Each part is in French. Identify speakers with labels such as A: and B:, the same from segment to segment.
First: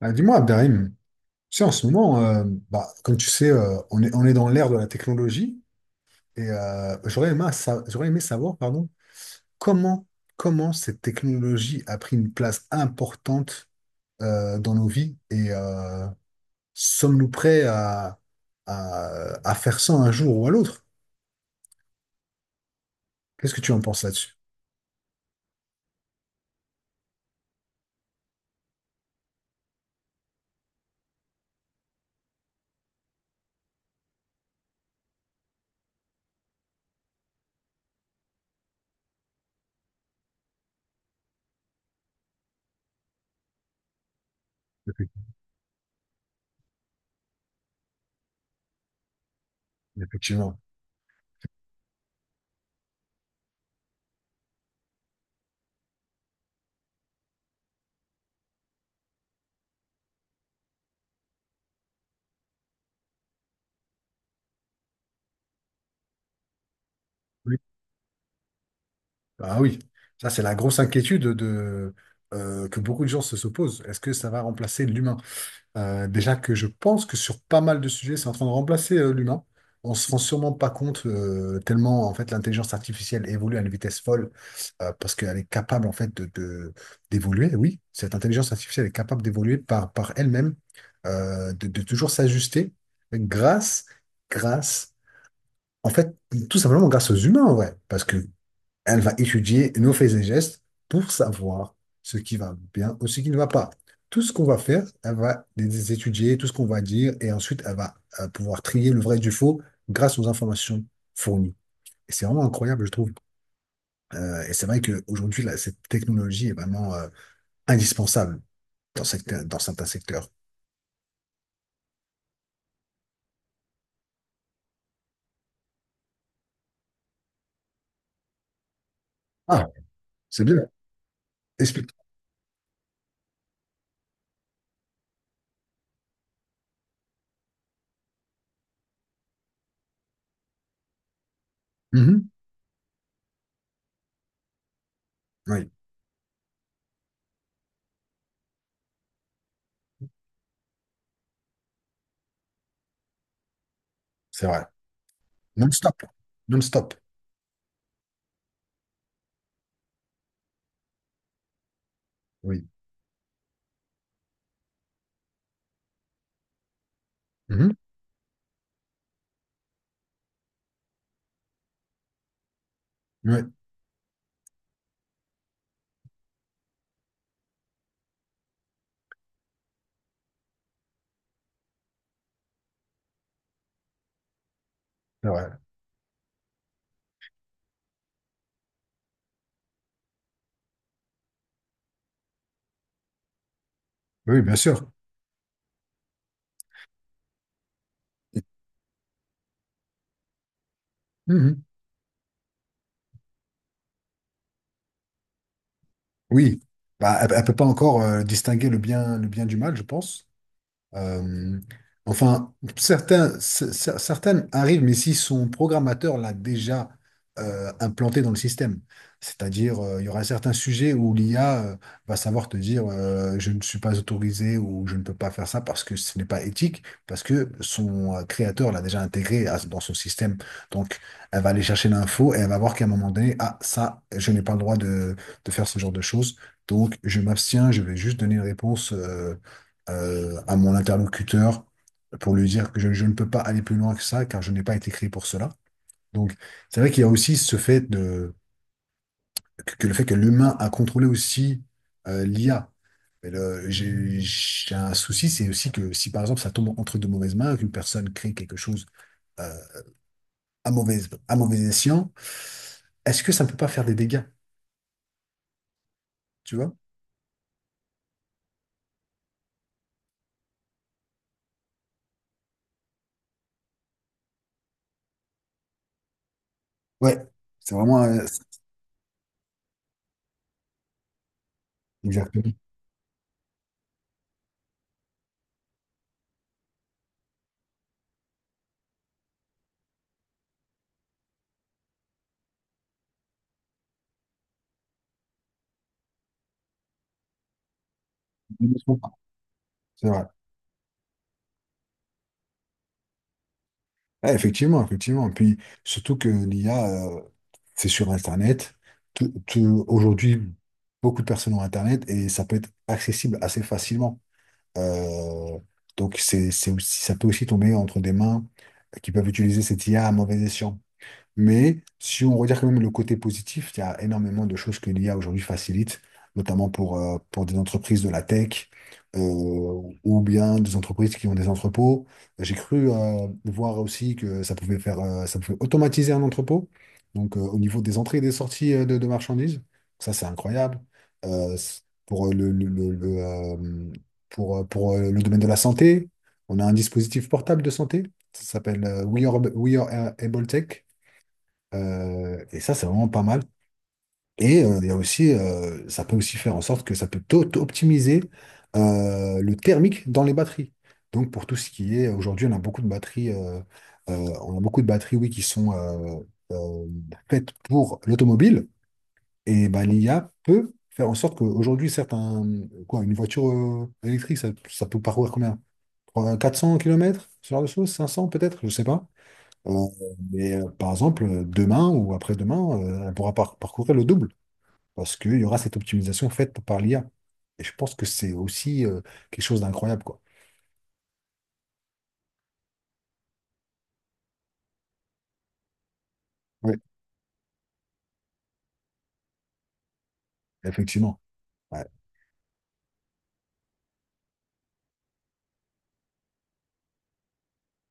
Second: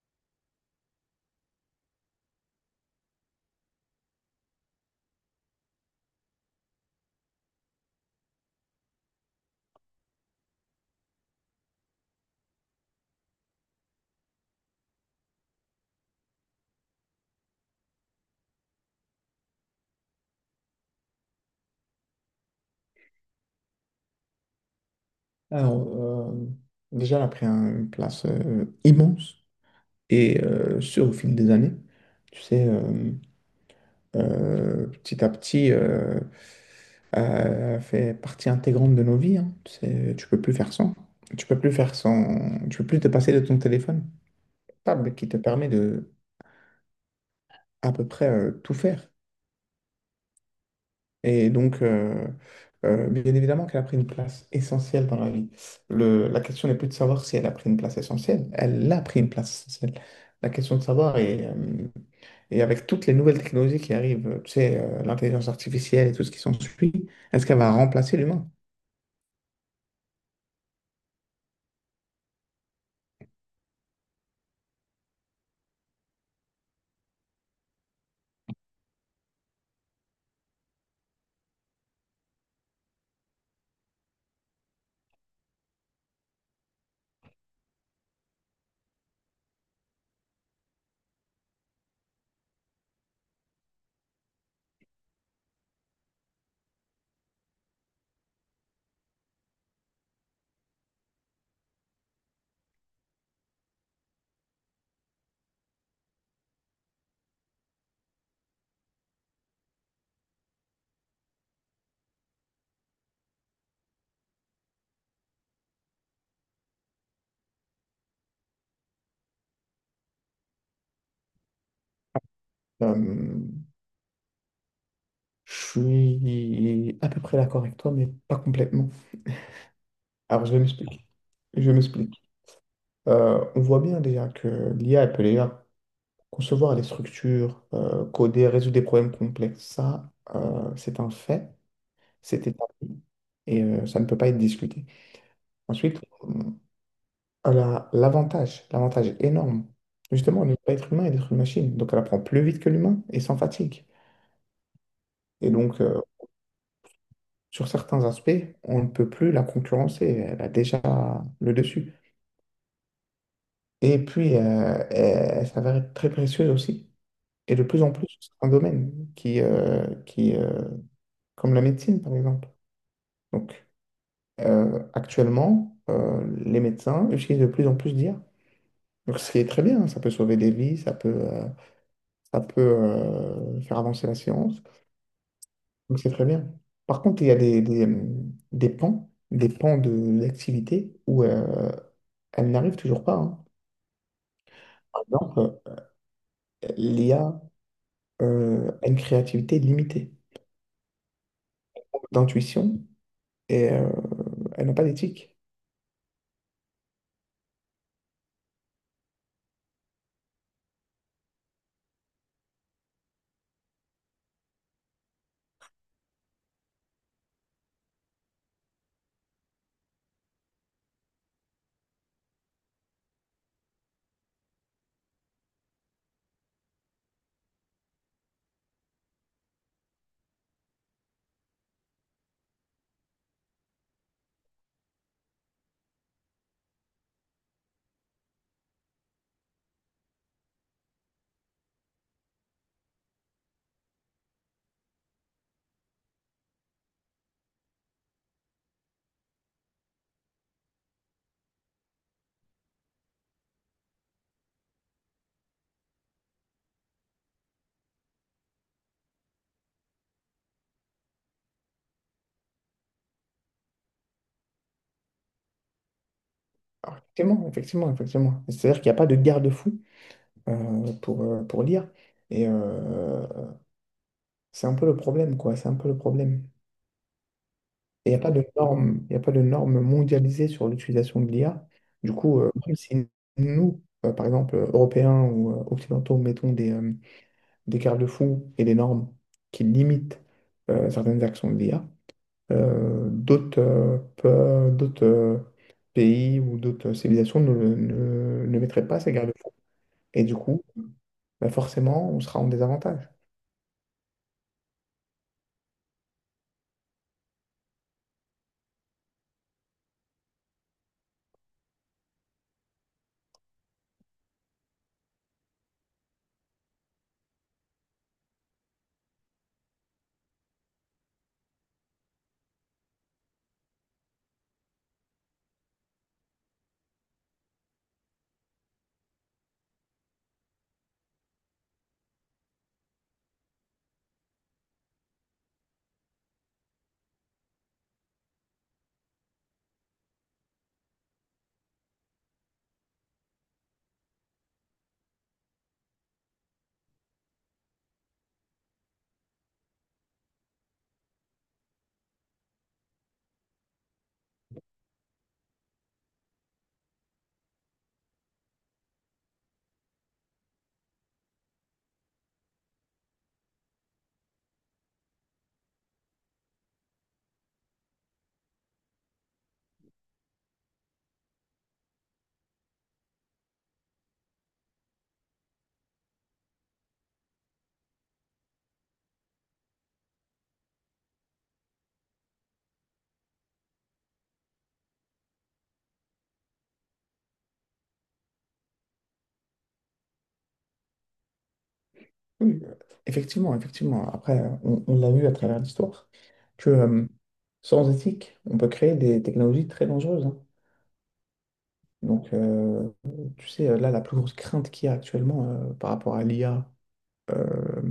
A: Ah, dis-moi, Abderrahim, tu sais, en ce moment, bah, comme tu sais, on est dans l'ère de la technologie et j'aurais aimé, j'aurais aimé savoir pardon, comment, comment cette technologie a pris une place importante dans nos vies et sommes-nous prêts à, à faire ça un jour ou à l'autre? Qu'est-ce que tu en penses là-dessus?
B: Alors, euh, déjà, elle a pris une place immense et sur au fil des années. Tu sais, euh, petit à petit, fait partie intégrante de nos vies, hein. Tu sais, tu peux plus faire sans. Tu peux plus faire sans. Tu peux plus te passer de ton téléphone. Table qui te permet de à peu près tout faire.
A: Effectivement.
B: Et donc, bien évidemment qu'elle a pris une place essentielle dans la vie. La question n'est plus de savoir si elle a pris une place essentielle, elle a pris une place essentielle. La question de savoir est, et avec toutes les nouvelles technologies qui arrivent, l'intelligence artificielle et tout ce qui s'ensuit, est-ce qu'elle va remplacer l'humain?
A: Ah oui, ça c'est la grosse inquiétude que beaucoup de gens se posent. Est-ce que ça va remplacer l'humain? Déjà que je pense que sur pas mal de sujets, c'est en train de remplacer l'humain. On se rend sûrement pas compte tellement en fait l'intelligence artificielle évolue à une vitesse folle parce qu'elle est capable en fait d'évoluer. Oui, cette intelligence artificielle est capable d'évoluer par elle-même, de toujours s'ajuster grâce, grâce, en fait tout simplement grâce aux humains, ouais. Parce que elle va étudier nos faits et gestes pour savoir ce qui va bien ou ce qui ne va pas. Tout ce qu'on va faire, elle va les étudier, tout ce qu'on va dire, et ensuite, elle va pouvoir trier le vrai du faux grâce aux informations fournies. Et c'est vraiment incroyable, je trouve. Et c'est vrai qu'aujourd'hui, là, cette technologie est vraiment indispensable dans certains secteurs.
B: Euh, je suis à peu près d'accord avec toi, mais pas complètement.
A: Ah, c'est
B: Alors, je
A: bien.
B: m'explique. Je
A: Explique.
B: m'explique. On voit bien déjà que l'IA, elle peut déjà concevoir les structures, coder, résoudre des problèmes complexes. Ça, c'est un fait,
A: Mhm.
B: c'est établi et ça ne peut pas être discuté.
A: Oui,
B: Ensuite, on a l'avantage, l'avantage énorme, justement, on n'est pas être humain et d'être une machine. Donc, elle apprend plus vite que l'humain et sans fatigue.
A: c'est vrai.
B: Et donc,
A: Non-stop. Non-stop.
B: sur certains aspects, on ne peut plus la concurrencer. Elle a déjà le dessus.
A: Oui.
B: Et puis, elle s'avère être très précieuse aussi. Et de
A: Mhm.
B: plus en plus sur certains domaines qui comme la médecine, par exemple.
A: Oui,
B: Donc, actuellement, les médecins utilisent de plus en plus d'IA. Donc, ce qui est très bien, hein, ça peut sauver des vies, ça peut faire avancer la science.
A: c'est vrai.
B: Donc, c'est très bien. Par contre, il y a des pans de l'activité où elle n'arrive toujours pas, hein.
A: Oui, bien sûr.
B: Par exemple, l'IA a une créativité limitée,
A: Mhm.
B: d'intuition, et elle n'a pas d'éthique.
A: Oui, bah, elle ne peut pas encore distinguer le bien du mal, je pense. Euh, enfin, certains, certaines arrivent, mais si son programmateur l'a déjà implanté dans le système. C'est-à-dire, il y aura certains sujets où l'IA va savoir te dire je ne suis pas autorisé ou je ne peux pas faire ça parce que ce n'est pas éthique, parce que son créateur l'a déjà intégré dans son système. Donc, elle va aller chercher l'info et elle va voir qu'à un moment donné, ah, ça, je n'ai pas le droit de faire ce genre de choses. Donc, je m'abstiens, je vais juste donner une réponse, à mon interlocuteur pour lui dire que je ne peux pas aller plus loin que ça car je n'ai pas été créé pour cela. Donc, c'est vrai qu'il y a aussi ce fait de, que le fait que l'humain a contrôlé aussi l'IA. Mais j'ai un souci, c'est aussi que si par exemple ça tombe entre de mauvaises mains, qu'une personne crée quelque chose euh, à mauvais, à mauvais escient, est-ce que ça ne peut pas faire des dégâts, tu vois?
B: Alors, effectivement, effectivement, effectivement. C'est-à-dire qu'il n'y a pas de garde-fou, pour lire. Et c'est un peu le problème, quoi. C'est un peu le problème.
A: Ouais, c'est vraiment...
B: Et il n'y a
A: euh,
B: pas de normes, il a pas de normes mondialisées sur l'utilisation de l'IA. Du coup,
A: exactement.
B: même si nous, par exemple, Européens ou Occidentaux, mettons des garde-fous et des normes qui limitent certaines actions de l'IA, d'autres pays ou d'autres civilisations ne mettraient pas ces garde-fous.
A: C'est
B: Et
A: vrai.
B: du coup, bah, forcément, on sera en désavantage.
A: Ah, effectivement, effectivement. Puis surtout que l'IA, c'est sur Internet. Aujourd'hui, beaucoup de personnes ont Internet et ça peut être accessible assez facilement. Euh, donc c'est aussi, ça peut aussi tomber entre des mains qui peuvent utiliser cette IA à mauvais escient. Mais si on regarde quand même le côté positif, il y a énormément de choses que l'IA aujourd'hui facilite, notamment pour des entreprises de la tech euh, ou bien des entreprises qui ont des entrepôts. J'ai cru voir aussi que ça pouvait faire, ça pouvait automatiser un entrepôt, donc au niveau des entrées et des sorties de marchandises. Ça, c'est incroyable. C- pour le, Pour le domaine de la santé, on a un dispositif portable de santé. Ça s'appelle We Are Able Tech. Et ça, c'est vraiment pas mal. Et il y a aussi, ça peut aussi faire en sorte que ça peut tôt optimiser le thermique dans les batteries. Donc pour tout ce qui est, aujourd'hui, on a beaucoup de batteries, on a beaucoup de batteries, oui, qui sont euh, faites pour l'automobile. Et bah, l'IA peut faire en sorte qu'aujourd'hui, certes, une voiture électrique, ça peut parcourir combien? 400 kilomètres ce genre de choses, 500 peut-être, je sais pas. Euh, mais par exemple, demain ou après-demain, elle pourra parcourir le double parce qu'il y aura cette optimisation faite par l'IA. Et je pense que c'est aussi quelque chose d'incroyable, quoi.
B: Oui, effectivement, effectivement. Après, on l'a vu à travers l'histoire que
A: Oui.
B: euh, sans éthique, on peut créer des technologies très dangereuses, hein.
A: Effectivement. Ouais.
B: Donc, là, la plus grosse crainte qu'il y a actuellement par rapport à l'IA euh,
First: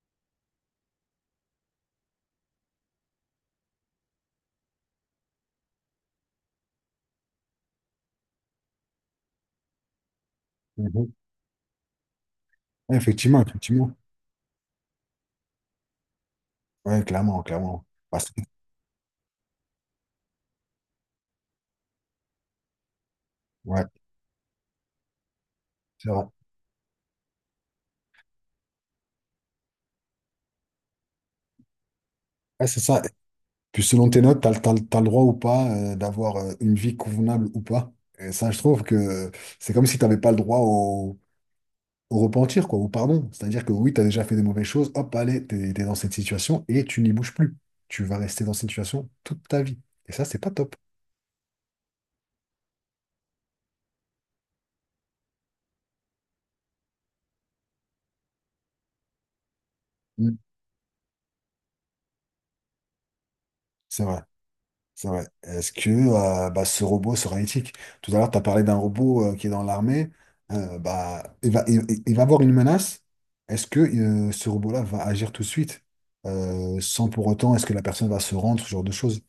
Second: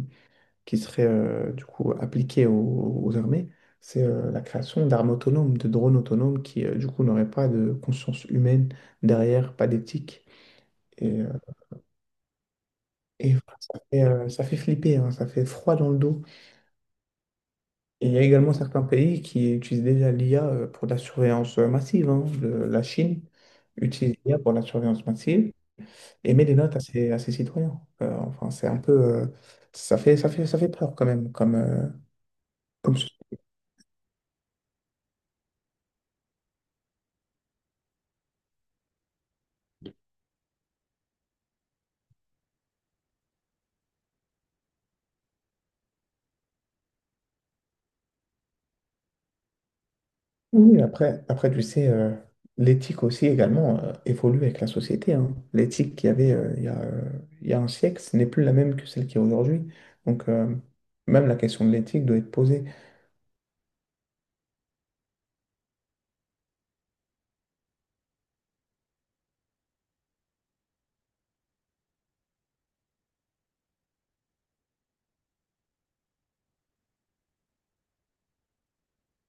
B: qui serait du coup appliquée aux armées, c'est la création d'armes autonomes, de drones autonomes qui du coup, n'auraient pas de conscience humaine derrière, pas d'éthique.
A: Mhm.
B: Et, euh, et
A: Effectivement,
B: voilà,
A: effectivement.
B: ça fait flipper, hein, ça fait froid dans le dos.
A: Ouais, clairement, clairement.
B: Il y a
A: Parce que-
B: également certains pays qui utilisent déjà l'IA pour la surveillance massive, hein. La Chine
A: ouais,
B: utilise l'IA pour la surveillance massive
A: c'est vrai.
B: et met des notes à ses citoyens. Enfin, c'est un peu, ça fait peur quand même.
A: Ouais, c'est
B: Comme...
A: ça.
B: ce-
A: Puis selon tes notes, t'as, le- t'as, le t'as le droit ou pas d'avoir une vie convenable ou pas. Et ça, je trouve que c'est comme si t'avais pas le droit au repentir, quoi, au pardon. C'est-à-dire que oui, t'as déjà fait des mauvaises choses, hop, allez, t'es dans cette situation et tu n'y bouges plus. Tu vas rester dans cette situation toute ta vie. Et ça, c'est pas
B: Oui,
A: top.
B: oui, après, après, tu sais, l'éthique aussi également évolue avec la société, hein. L'éthique qu'il y avait il y a un siècle, ce n'est plus la même que celle qu'il y a aujourd'hui. Donc,
A: Mm.
B: même la question de l'éthique doit être posée.
A: C'est vrai. C'est vrai. Est-ce que bah, ce robot sera éthique? Tout à l'heure, tu as parlé d'un robot qui est dans l'armée. Bah, il va avoir une menace. Est-ce que ce robot-là va agir tout de suite sans pour autant, est-ce que la personne va se rendre, ce genre de choses?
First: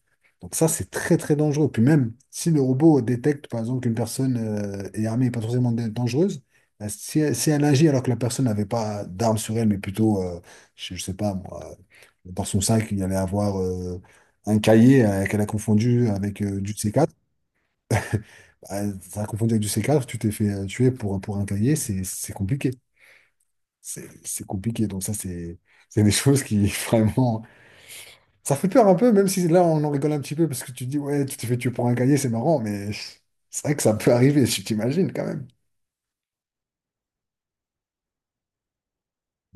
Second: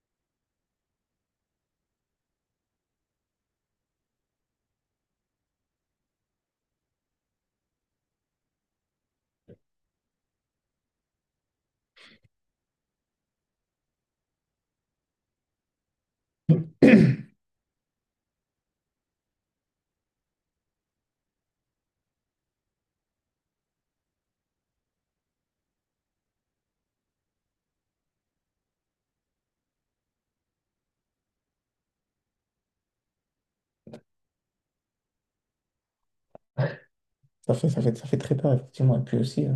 A: Donc ça, c'est très très dangereux. Puis même si le robot détecte, par exemple, qu'une personne est armée et pas forcément dangereuse, si, elle agit alors que la personne n'avait pas d'arme sur elle, mais plutôt, je sais pas moi, dans son sac, il allait avoir un cahier qu'elle a confondu avec du C4, Ça a confondu avec du C4. Tu t'es fait tuer pour un cahier, c'est compliqué. C'est compliqué. Donc ça, c'est des choses qui vraiment. Ça fait peur un peu, même si là, on en rigole un petit peu parce que tu te dis, ouais, tu t'es fait tuer pour un cahier, c'est marrant, mais c'est vrai que ça peut arriver, tu t'imagines quand même.
B: Ça fait très peur, effectivement. Et puis aussi, euh,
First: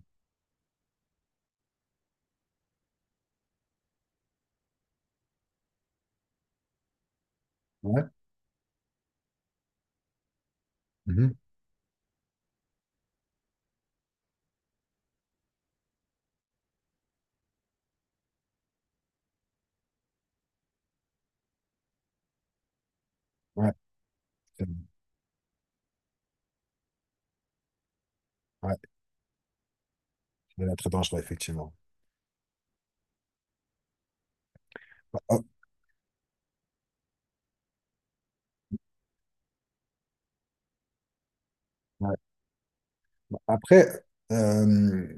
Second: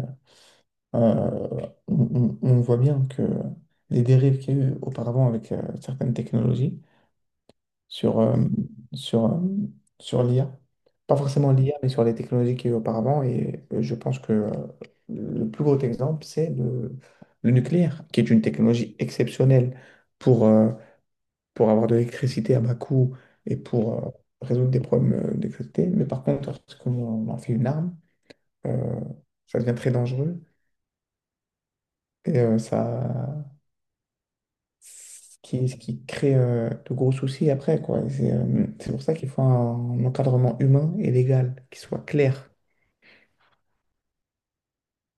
B: Euh, on, on- on voit bien que les dérives qu'il y a eu auparavant avec certaines technologies
A: Ouais.
B: sur, euh, sur, euh, sur l'IA, pas
A: Mhm.
B: forcément l'IA, mais sur les technologies qu'il y a eu auparavant. Et je pense que le plus gros exemple, c'est le nucléaire, qui est une technologie exceptionnelle pour, euh, pour avoir de l'électricité à bas coût et
A: Ouais.
B: pour
A: C'est-
B: résoudre des problèmes d'électricité. Mais par contre, lorsqu'on en fait une arme,
A: Ouais,
B: euh, ça devient très dangereux.
A: c'est très dangereux, effectivement.
B: Et ça. Ce
A: Ah,
B: qui, ce qui crée de gros soucis après, quoi. C'est pour ça qu'il faut un encadrement humain et légal qui soit
A: ouais.
B: clair.
A: Après, euh,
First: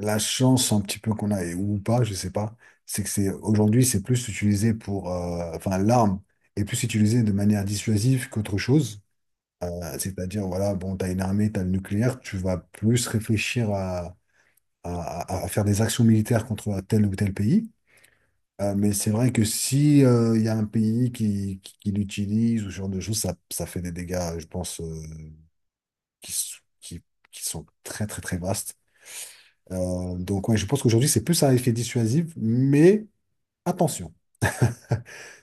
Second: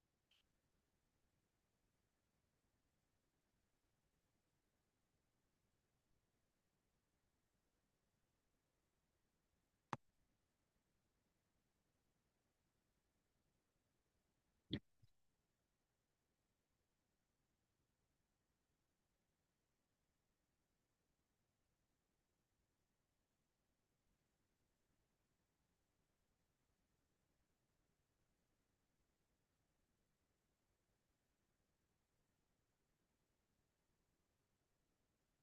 A: la chance un petit peu qu'on a, ou pas, je sais pas, c'est que c'est aujourd'hui, c'est plus utilisé pour, enfin, l'arme est plus utilisée de manière dissuasive qu'autre chose. C'est-à-dire, voilà, bon, t'as une armée, t'as le nucléaire, tu vas plus réfléchir à faire des actions militaires contre tel ou tel pays. Mais c'est vrai que si il y a un pays qui l'utilise ou ce genre de choses, ça fait des dégâts, je pense, qui, s- qui, qui sont très, très, très vastes. Donc, ouais, je pense qu'aujourd'hui, c'est plus un effet dissuasif, mais attention.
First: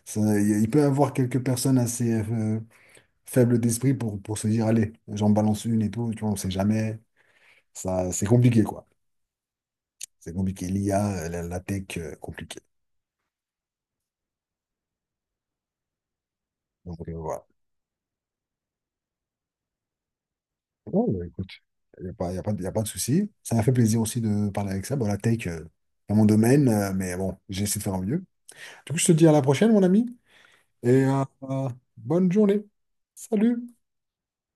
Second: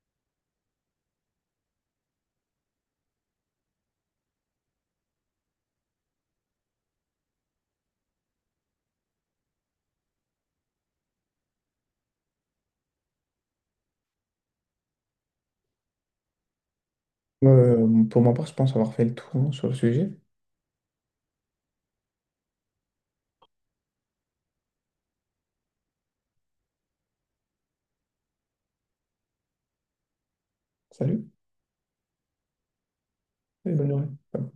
A: Ça, il peut y avoir quelques personnes assez faibles d'esprit pour se dire, allez, j'en balance une et tout, tu vois, on sait jamais. Ça, c'est compliqué, quoi. C'est compliqué. L'IA, la tech, compliqué. Donc, voilà.
B: Pour ma part, je pense avoir fait le tour, hein, sur le sujet.
A: Bon, bah, écoute, il n'y a pas, y a pas, de- y a pas de souci. Ça m'a fait plaisir aussi de parler avec ça. Bon, la tech, c'est mon domaine, mais bon, j'essaie de faire au mieux. Du coup, je te dis à la prochaine, mon ami, et
B: Salut
A: bonne journée. Salut!
B: et bonne journée.